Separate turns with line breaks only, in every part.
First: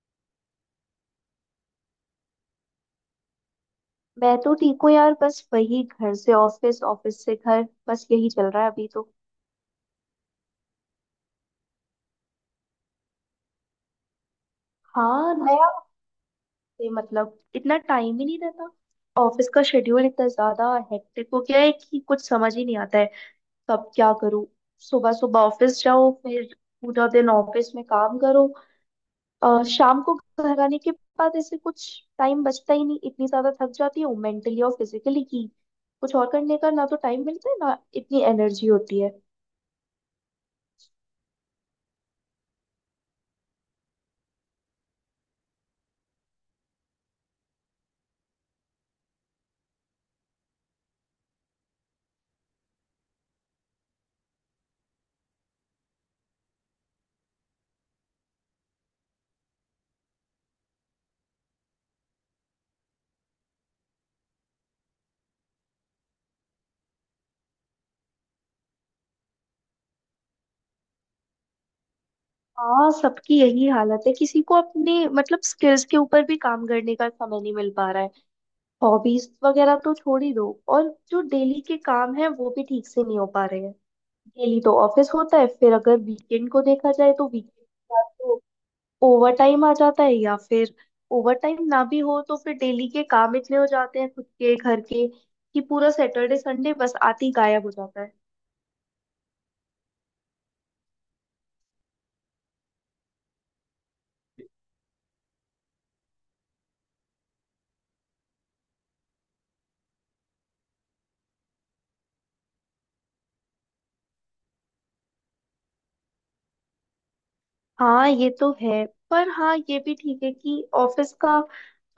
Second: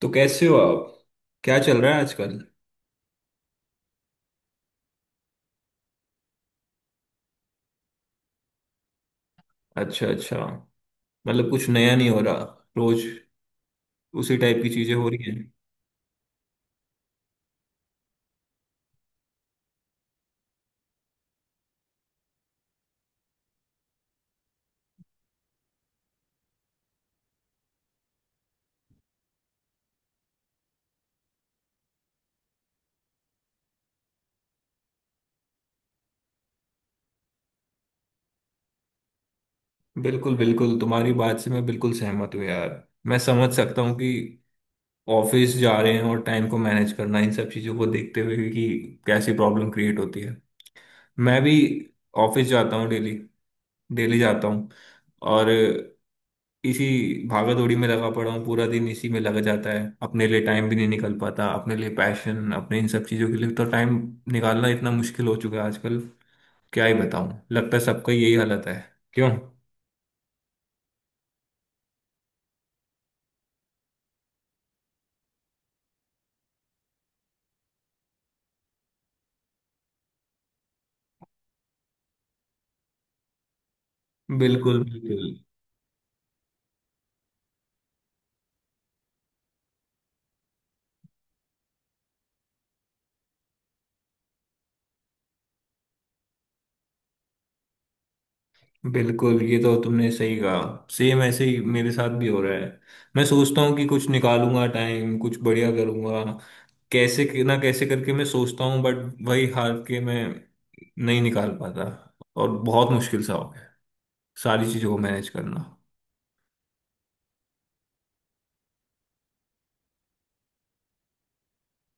तो कैसे हो आप। क्या चल रहा है आजकल।
मैं तो ठीक हूँ यार। बस वही घर से ऑफिस, ऑफिस से घर। बस यही चल रहा है अभी तो।
अच्छा अच्छा। मतलब कुछ नया नहीं हो रहा। रोज उसी टाइप की चीजें हो रही
हाँ,
हैं।
नया हफ्ते मतलब इतना टाइम ही नहीं रहता। ऑफिस का शेड्यूल इतना ज्यादा हेक्टिक हो गया है कि कुछ समझ ही नहीं आता है कब क्या करूँ। सुबह सुबह ऑफिस जाओ, फिर पूरा दिन ऑफिस में काम करो, शाम को घर आने के बाद ऐसे कुछ टाइम बचता ही नहीं। इतनी ज्यादा थक जाती हूँ मेंटली और फिजिकली कि कुछ और करने का ना तो टाइम मिलता है ना इतनी एनर्जी होती है।
बिल्कुल बिल्कुल, तुम्हारी बात से मैं बिल्कुल सहमत हूँ यार। मैं समझ सकता हूँ कि ऑफिस जा रहे हैं और टाइम को मैनेज करना, इन सब चीजों को देखते हुए कि कैसी प्रॉब्लम क्रिएट होती है। मैं भी ऑफिस जाता हूँ डेली। डेली जाता हूँ। और इसी भागा दौड़ी में लगा पड़ा हूँ। पूरा दिन इसी में लग जाता है। अपने लिए टाइम भी नहीं निकल पाता। अपने लिए, पैशन, अपने इन सब चीज़ों के लिए तो टाइम निकालना इतना मुश्किल हो चुका है आजकल। क्या ही बताऊँ, लगता है सबका यही हालत है। क्यों।
हाँ, सबकी यही हालत है। किसी को अपने मतलब स्किल्स के ऊपर भी काम करने का समय नहीं मिल पा रहा है। हॉबीज वगैरह तो छोड़ ही दो, और जो डेली के काम है वो भी ठीक से नहीं हो पा रहे हैं। डेली तो
बिल्कुल
ऑफिस
बिल्कुल।
होता है, फिर अगर वीकेंड को देखा जाए तो वीकेंड तो ओवर टाइम आ जाता है, या फिर ओवर टाइम ना भी हो तो फिर डेली के काम इतने हो जाते हैं खुद के घर के कि पूरा सैटरडे संडे बस आते ही गायब हो जाता है।
बिल्कुल, ये तो तुमने सही कहा। सेम ऐसे ही मेरे साथ भी हो रहा है। मैं सोचता हूँ कि कुछ निकालूंगा टाइम, कुछ बढ़िया करूंगा। कैसे ना, कैसे करके मैं सोचता हूँ, बट वही हार के मैं नहीं निकाल पाता। और बहुत मुश्किल सा हो गया सारी चीजों को मैनेज करना।
हाँ, ये तो है। पर हाँ, ये भी ठीक है कि ऑफिस का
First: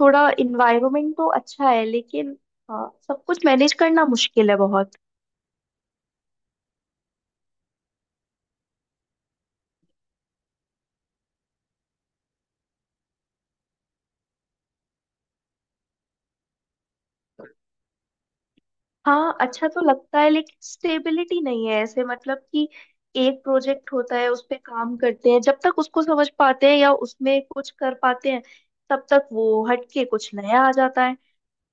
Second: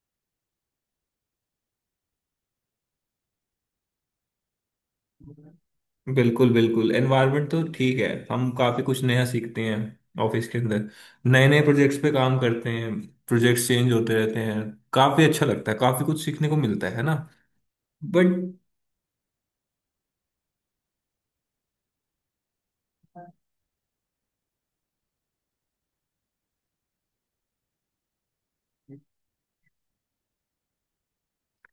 थोड़ा इन्वायरमेंट तो अच्छा है, लेकिन हाँ, सब कुछ मैनेज करना मुश्किल है बहुत।
बिल्कुल बिल्कुल। एनवायरनमेंट तो ठीक है, हम काफी कुछ नया सीखते हैं ऑफिस के अंदर। नए नए प्रोजेक्ट्स पे काम करते हैं। प्रोजेक्ट्स चेंज होते रहते हैं। काफी अच्छा लगता है, काफी कुछ सीखने को मिलता है ना। बट
हाँ, अच्छा तो लगता है लेकिन स्टेबिलिटी नहीं है ऐसे, मतलब कि एक प्रोजेक्ट होता है, उस पे काम करते हैं, जब तक उसको समझ पाते हैं या उसमें कुछ कर पाते हैं, तब तक वो हटके कुछ नया आ जाता है।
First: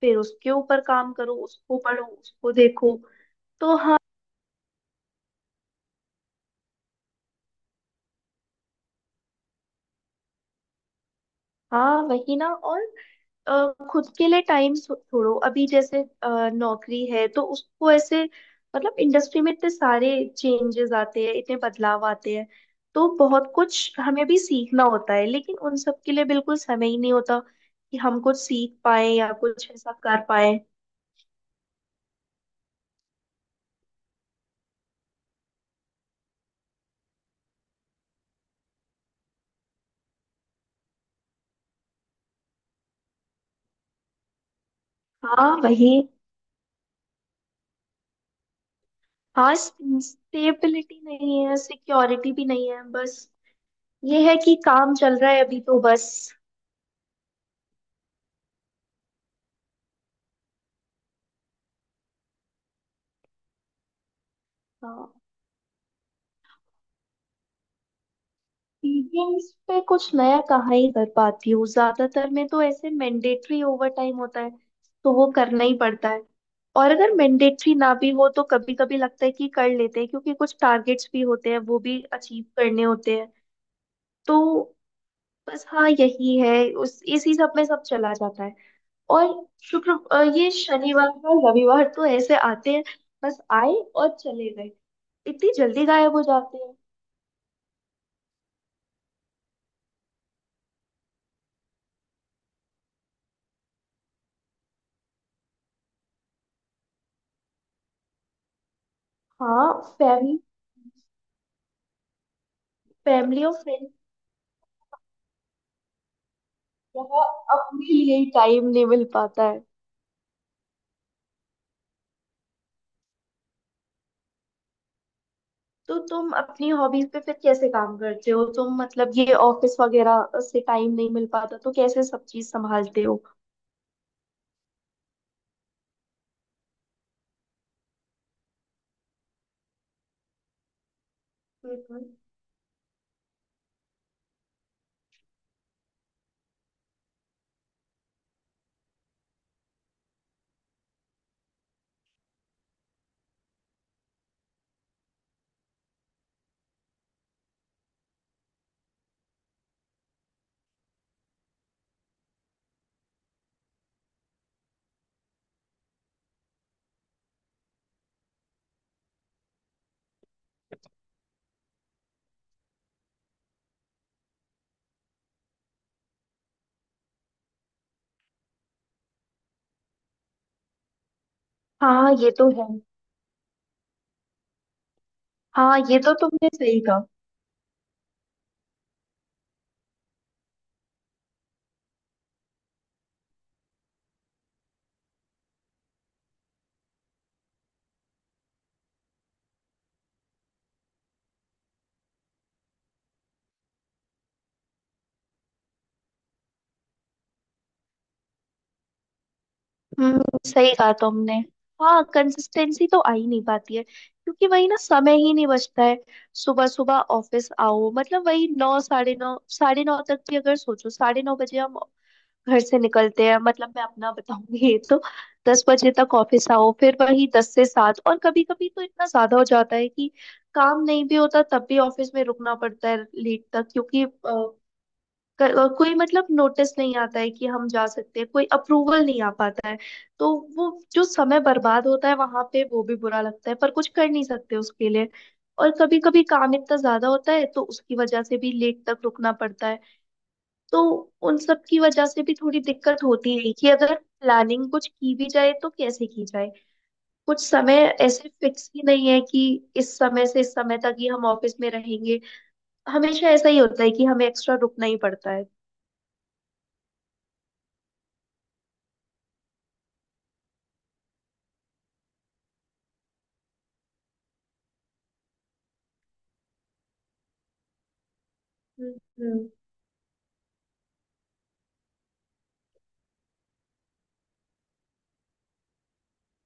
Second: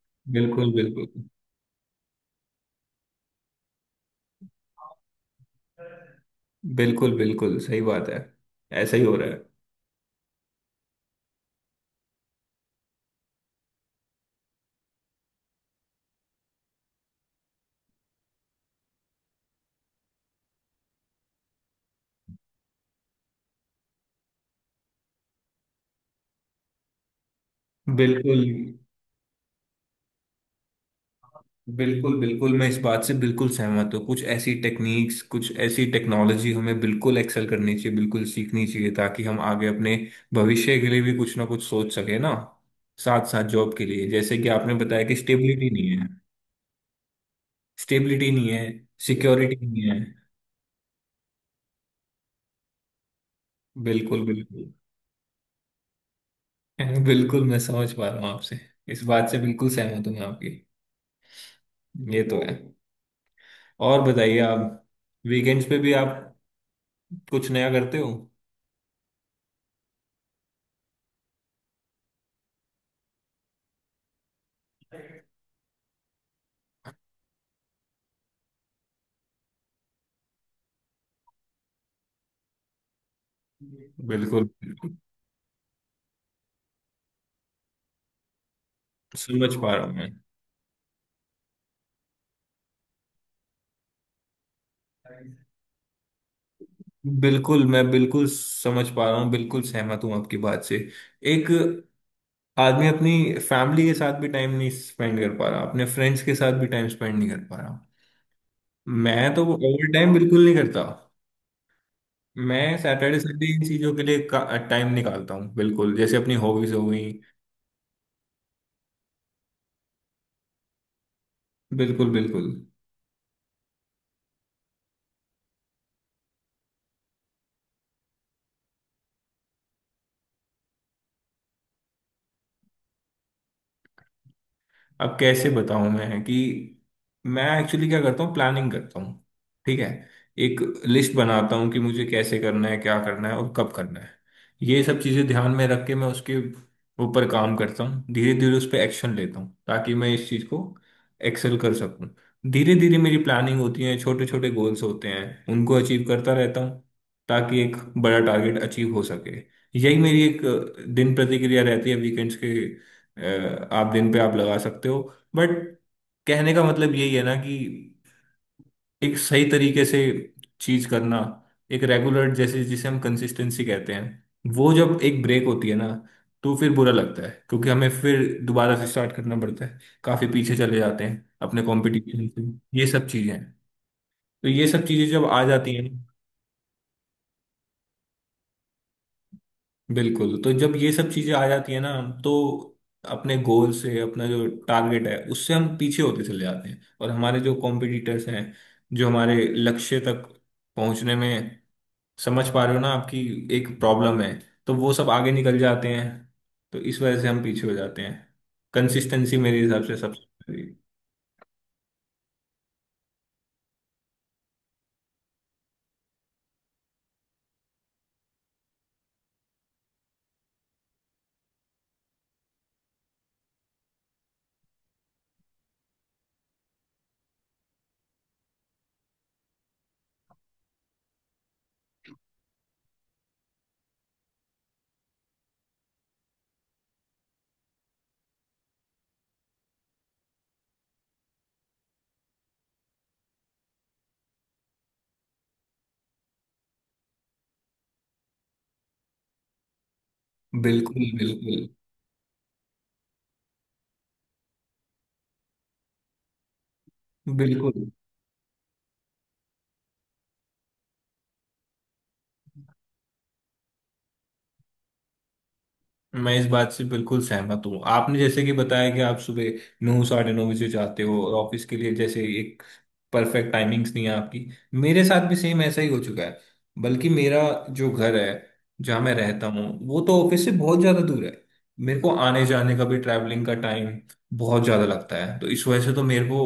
फिर उसके
बिल्कुल
ऊपर
बिल्कुल।
काम करो, उसको पढ़ो, उसको देखो। तो हाँ।
बिल्कुल बिल्कुल सही बात है। ऐसा ही हो रहा है।
हाँ, वही ना। और खुद के लिए टाइम छोड़ो, अभी जैसे नौकरी है तो उसको ऐसे मतलब इंडस्ट्री में इतने सारे चेंजेस आते हैं, इतने बदलाव आते हैं, तो बहुत कुछ हमें भी सीखना होता है, लेकिन उन सब के लिए बिल्कुल समय ही नहीं होता कि हम कुछ
बिल्कुल
सीख पाए या कुछ ऐसा कर पाए।
बिल्कुल बिल्कुल, मैं इस बात से बिल्कुल सहमत हूँ। कुछ ऐसी टेक्निक्स, कुछ ऐसी टेक्नोलॉजी हमें बिल्कुल एक्सेल करनी चाहिए, बिल्कुल सीखनी चाहिए, ताकि हम आगे अपने भविष्य के लिए भी कुछ ना कुछ सोच सके ना। साथ साथ जॉब के लिए, जैसे कि आपने बताया कि
हाँ,
स्टेबिलिटी नहीं
वही।
है। स्टेबिलिटी नहीं है,
हाँ,
सिक्योरिटी नहीं है।
स्टेबिलिटी नहीं है, सिक्योरिटी भी नहीं है। बस ये
बिल्कुल
है कि
बिल्कुल।
काम चल रहा है अभी तो बस।
बिल्कुल, मैं समझ पा रहा हूँ आपसे। इस बात से बिल्कुल सहमत हूँ मैं आपकी। ये तो है। और बताइए आप,
हाँ,
वीकेंड्स पे भी आप कुछ नया करते हो।
सीलिंग्स पे कुछ नया कहाँ ही कर पाती हूँ? ज्यादातर में तो ऐसे मैंडेटरी ओवर टाइम होता है, तो वो करना ही पड़ता है। और अगर मैंडेटरी ना भी हो तो कभी कभी लगता है कि कर लेते हैं, क्योंकि कुछ टारगेट्स भी होते हैं, वो भी अचीव करने होते हैं।
बिल्कुल
तो बस हाँ, यही है। उस इसी सब में सब चला जाता है। और
समझ पा रहा हूँ मैं।
ये शनिवार और रविवार तो ऐसे आते हैं, बस आए और चले गए, इतनी जल्दी गायब हो जाते हैं।
बिल्कुल, मैं बिल्कुल समझ पा रहा हूँ, बिल्कुल सहमत हूँ आपकी बात से। एक आदमी अपनी फैमिली के साथ भी टाइम नहीं स्पेंड कर पा रहा, अपने फ्रेंड्स के साथ भी टाइम स्पेंड नहीं कर पा रहा। मैं तो
हाँ।
ओवर टाइम
फैमिली
बिल्कुल नहीं करता। मैं सैटरडे
फैमिली
संडे इन
और
चीज़ों के लिए टाइम निकालता हूँ, बिल्कुल, जैसे अपनी हॉबीज हो गई।
यहाँ अपने लिए टाइम नहीं मिल पाता है।
बिल्कुल बिल्कुल।
तो तुम अपनी हॉबीज पे फिर कैसे काम करते हो तुम? मतलब ये ऑफिस वगैरह से टाइम नहीं मिल पाता, तो कैसे सब चीज संभालते हो?
अब कैसे बताऊं मैं कि मैं एक्चुअली क्या करता हूँ। प्लानिंग करता हूँ। ठीक है। एक लिस्ट बनाता हूँ कि
हम्म।
मुझे कैसे करना है, क्या करना है और कब करना है। ये सब चीज़ें ध्यान में रख के मैं उसके ऊपर काम करता हूँ। धीरे धीरे उस पर एक्शन लेता हूँ, ताकि मैं इस चीज़ को एक्सेल कर सकूँ। धीरे धीरे मेरी प्लानिंग होती है, छोटे छोटे गोल्स होते हैं, उनको अचीव करता रहता हूँ, ताकि एक बड़ा टारगेट अचीव हो सके। यही मेरी एक दिन प्रतिक्रिया रहती है। वीकेंड्स के आप दिन पे आप लगा सकते हो, बट कहने का मतलब यही है ना कि एक सही तरीके से चीज करना, एक रेगुलर, जैसे जिसे हम कंसिस्टेंसी कहते हैं, वो जब एक ब्रेक होती है ना, तो फिर बुरा लगता है, क्योंकि हमें फिर दोबारा से स्टार्ट करना पड़ता है। काफी पीछे चले जाते हैं अपने
हाँ,
कंपटीशन
ये तो है।
से। ये सब चीजें हैं। तो ये सब चीजें जब आ जाती
हाँ,
हैं।
ये तो तुमने सही कहा।
बिल्कुल। तो जब ये सब चीजें आ जाती है ना, तो अपने गोल से, अपना जो टारगेट है उससे हम पीछे होते चले जाते हैं, और हमारे जो कॉम्पिटिटर्स हैं, जो हमारे लक्ष्य तक पहुंचने में, समझ पा रहे हो ना, आपकी एक प्रॉब्लम है, तो वो सब आगे निकल जाते हैं, तो इस वजह से हम पीछे हो जाते हैं। कंसिस्टेंसी मेरे हिसाब से सबसे
हम्म, सही
बड़ी-
कहा तुमने। हाँ, कंसिस्टेंसी तो आ ही नहीं पाती है क्योंकि वही ना, समय ही नहीं बचता है। सुबह सुबह ऑफिस आओ, मतलब वही नौ, साढ़े नौ, साढ़े नौ तक भी अगर सोचो, 9:30 बजे हम घर से निकलते हैं, मतलब मैं अपना बताऊंगी तो 10 बजे तक ऑफिस आओ, फिर वही 10 से 7। और कभी कभी तो इतना ज्यादा हो जाता है कि काम नहीं भी होता तब भी ऑफिस में रुकना पड़ता है लेट तक, क्योंकि कोई मतलब नोटिस नहीं आता है कि हम जा सकते हैं, कोई अप्रूवल नहीं आ पाता है। तो वो जो समय बर्बाद होता है वहां पे, वो भी बुरा लगता है, पर कुछ कर नहीं सकते उसके लिए। और कभी कभी काम इतना ज्यादा होता है तो उसकी वजह से भी लेट तक रुकना पड़ता है। तो
बिल्कुल
उन सब
बिल्कुल
की वजह से भी थोड़ी दिक्कत होती है कि अगर प्लानिंग कुछ की भी जाए तो कैसे की जाए। कुछ समय
बिल्कुल,
ऐसे फिक्स ही नहीं है कि इस समय से इस समय तक ही हम ऑफिस में रहेंगे। हमेशा ऐसा ही होता है कि हमें एक्स्ट्रा रुकना ही पड़ता है।
मैं इस बात से बिल्कुल सहमत हूँ। आपने जैसे कि बताया कि आप सुबह नौ साढ़े नौ बजे जाते हो, और ऑफिस के लिए जैसे एक परफेक्ट टाइमिंग्स नहीं है आपकी। मेरे साथ भी सेम ऐसा ही हो चुका है। बल्कि मेरा जो घर है,
हम्म।
जहाँ मैं रहता
हम्म।
हूँ, वो तो ऑफिस से बहुत ज़्यादा दूर है। मेरे को आने जाने का भी, ट्रैवलिंग का टाइम बहुत ज़्यादा लगता है। तो इस वजह से तो मेरे को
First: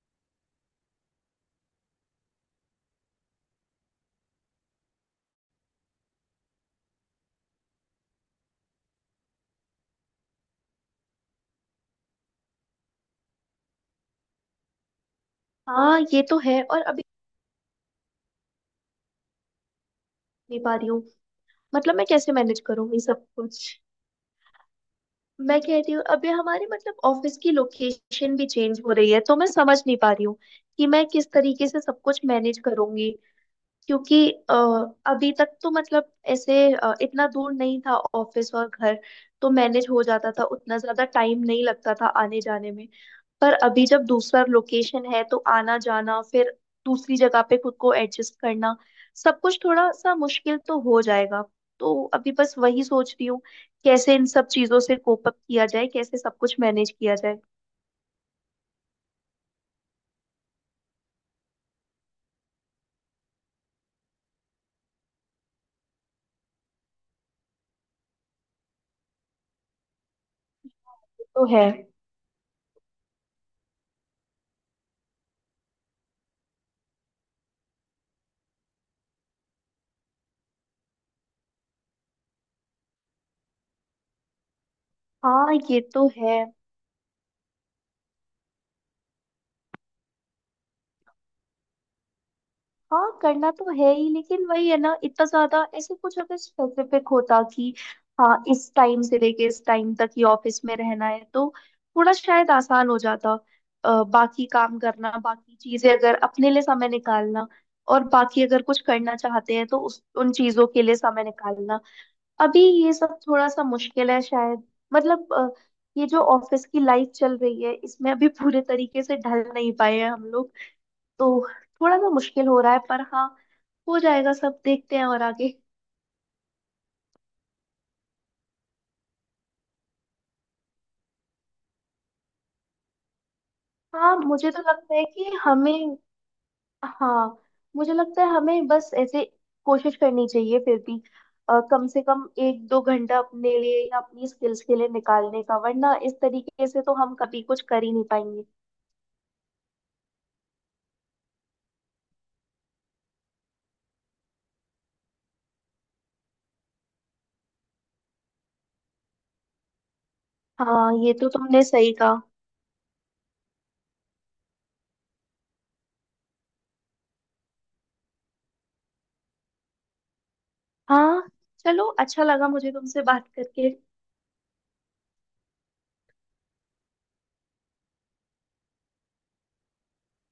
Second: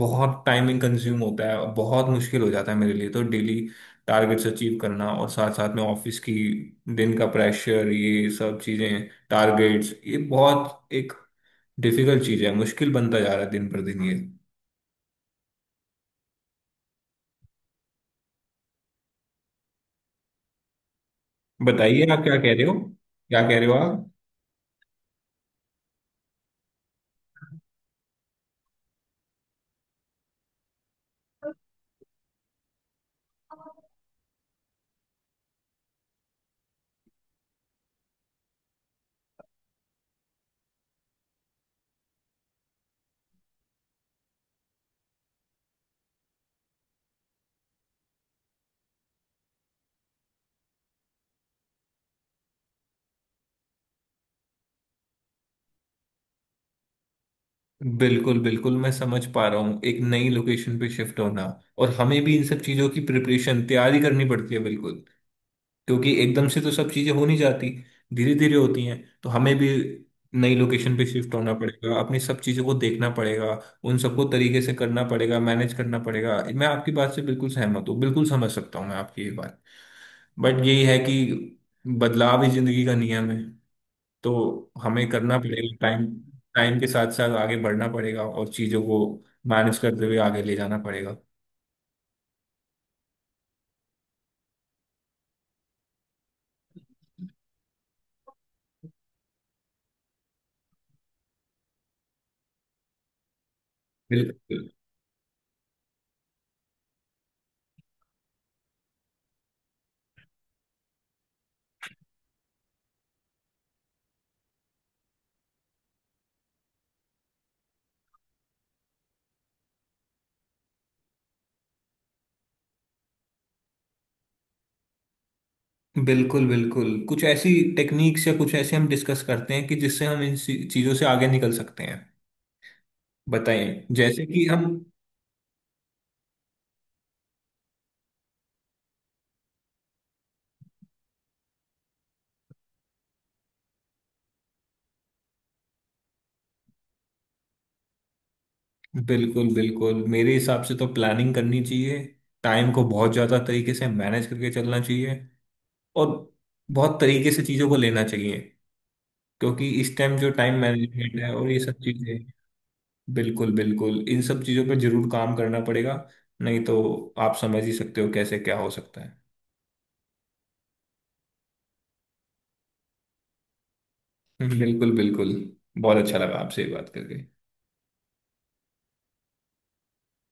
बहुत टाइमिंग कंज्यूम होता है, और बहुत मुश्किल हो जाता है मेरे लिए तो डेली टारगेट्स अचीव करना, और साथ साथ में ऑफिस की दिन का प्रेशर, ये सब चीजें, टारगेट्स, ये बहुत एक डिफिकल्ट चीज है। मुश्किल बनता जा रहा है दिन पर दिन ये।
हाँ, ये तो है। और अभी नहीं पा रही हूँ, मतलब
बताइए
मैं
आप
कैसे
क्या कह
मैनेज
रहे हो।
करूंगी सब
क्या कह
कुछ।
रहे हो आप।
मैं कह रही हूँ अभी हमारे मतलब ऑफिस की लोकेशन भी चेंज हो रही है, तो मैं समझ नहीं पा रही हूँ कि मैं किस तरीके से सब कुछ मैनेज करूंगी, क्योंकि अभी तक तो मतलब ऐसे इतना दूर नहीं था ऑफिस और घर, तो मैनेज हो जाता था, उतना ज्यादा टाइम नहीं लगता था आने जाने में। पर अभी जब दूसरा लोकेशन है तो आना जाना, फिर दूसरी जगह पे खुद को एडजस्ट करना, सब कुछ थोड़ा सा मुश्किल तो हो जाएगा। तो अभी बस वही सोच रही हूँ, कैसे इन सब चीजों से कोप अप किया जाए, कैसे सब कुछ मैनेज किया जाए।
बिल्कुल बिल्कुल, मैं समझ पा रहा हूँ। एक नई लोकेशन पे शिफ्ट होना, और हमें भी इन सब चीजों की प्रिपरेशन, तैयारी करनी पड़ती है, बिल्कुल। क्योंकि एकदम से तो सब चीजें हो नहीं जाती, धीरे धीरे होती हैं। तो हमें भी नई लोकेशन पे शिफ्ट
तो
होना
है।
पड़ेगा, अपनी सब चीजों को देखना पड़ेगा, उन सबको तरीके से करना पड़ेगा, मैनेज करना पड़ेगा। मैं आपकी बात से बिल्कुल सहमत हूँ, बिल्कुल समझ सकता हूँ मैं आपकी ये बात। बट यही है कि बदलाव ही जिंदगी का नियम है। तो हमें करना
हाँ,
पड़ेगा।
ये
टाइम,
तो है।
टाइम के साथ साथ आगे बढ़ना पड़ेगा, और चीजों को मैनेज करते हुए आगे ले जाना पड़ेगा।
हाँ, करना तो है ही, लेकिन वही है ना, इतना ज्यादा ऐसे कुछ अगर स्पेसिफिक होता कि हाँ, इस टाइम से लेके इस टाइम तक ही ऑफिस में रहना है तो थोड़ा शायद आसान हो जाता। बाकी
बिल्कुल
काम करना, बाकी चीजें, अगर अपने लिए समय निकालना और बाकी अगर कुछ करना चाहते हैं तो उस उन चीजों के लिए समय निकालना, अभी ये सब थोड़ा सा मुश्किल है शायद। मतलब ये जो ऑफिस की लाइफ चल रही है, इसमें अभी पूरे तरीके से ढल नहीं पाए हैं हम लोग, तो थोड़ा सा मुश्किल हो रहा है। पर हाँ, हो जाएगा सब, देखते हैं और आगे।
बिल्कुल। बिल्कुल कुछ ऐसी टेक्निक्स या कुछ ऐसे हम डिस्कस करते हैं, कि जिससे हम इन चीजों से आगे निकल सकते हैं। बताइए,
हाँ,
जैसे कि
मुझे तो
हम।
लगता है कि हमें, हाँ, मुझे लगता है हमें बस ऐसे कोशिश करनी चाहिए फिर भी। कम से कम एक दो घंटा अपने लिए या अपनी स्किल्स के लिए निकालने का, वरना इस तरीके से तो हम कभी कुछ कर ही नहीं पाएंगे।
बिल्कुल बिल्कुल, मेरे हिसाब से तो प्लानिंग करनी चाहिए, टाइम को बहुत ज्यादा तरीके से मैनेज करके चलना चाहिए, और बहुत तरीके से चीजों को लेना चाहिए, क्योंकि इस टाइम जो टाइम
हाँ, ये
मैनेजमेंट
तो
है और ये
तुमने
सब
सही कहा।
चीजें। बिल्कुल बिल्कुल, इन सब चीजों पर जरूर काम करना पड़ेगा। नहीं तो आप समझ ही सकते हो कैसे क्या हो सकता है।
हाँ, चलो, अच्छा लगा मुझे तुमसे बात करके।
बिल्कुल बिल्कुल। बहुत अच्छा लगा आपसे ये बात करके।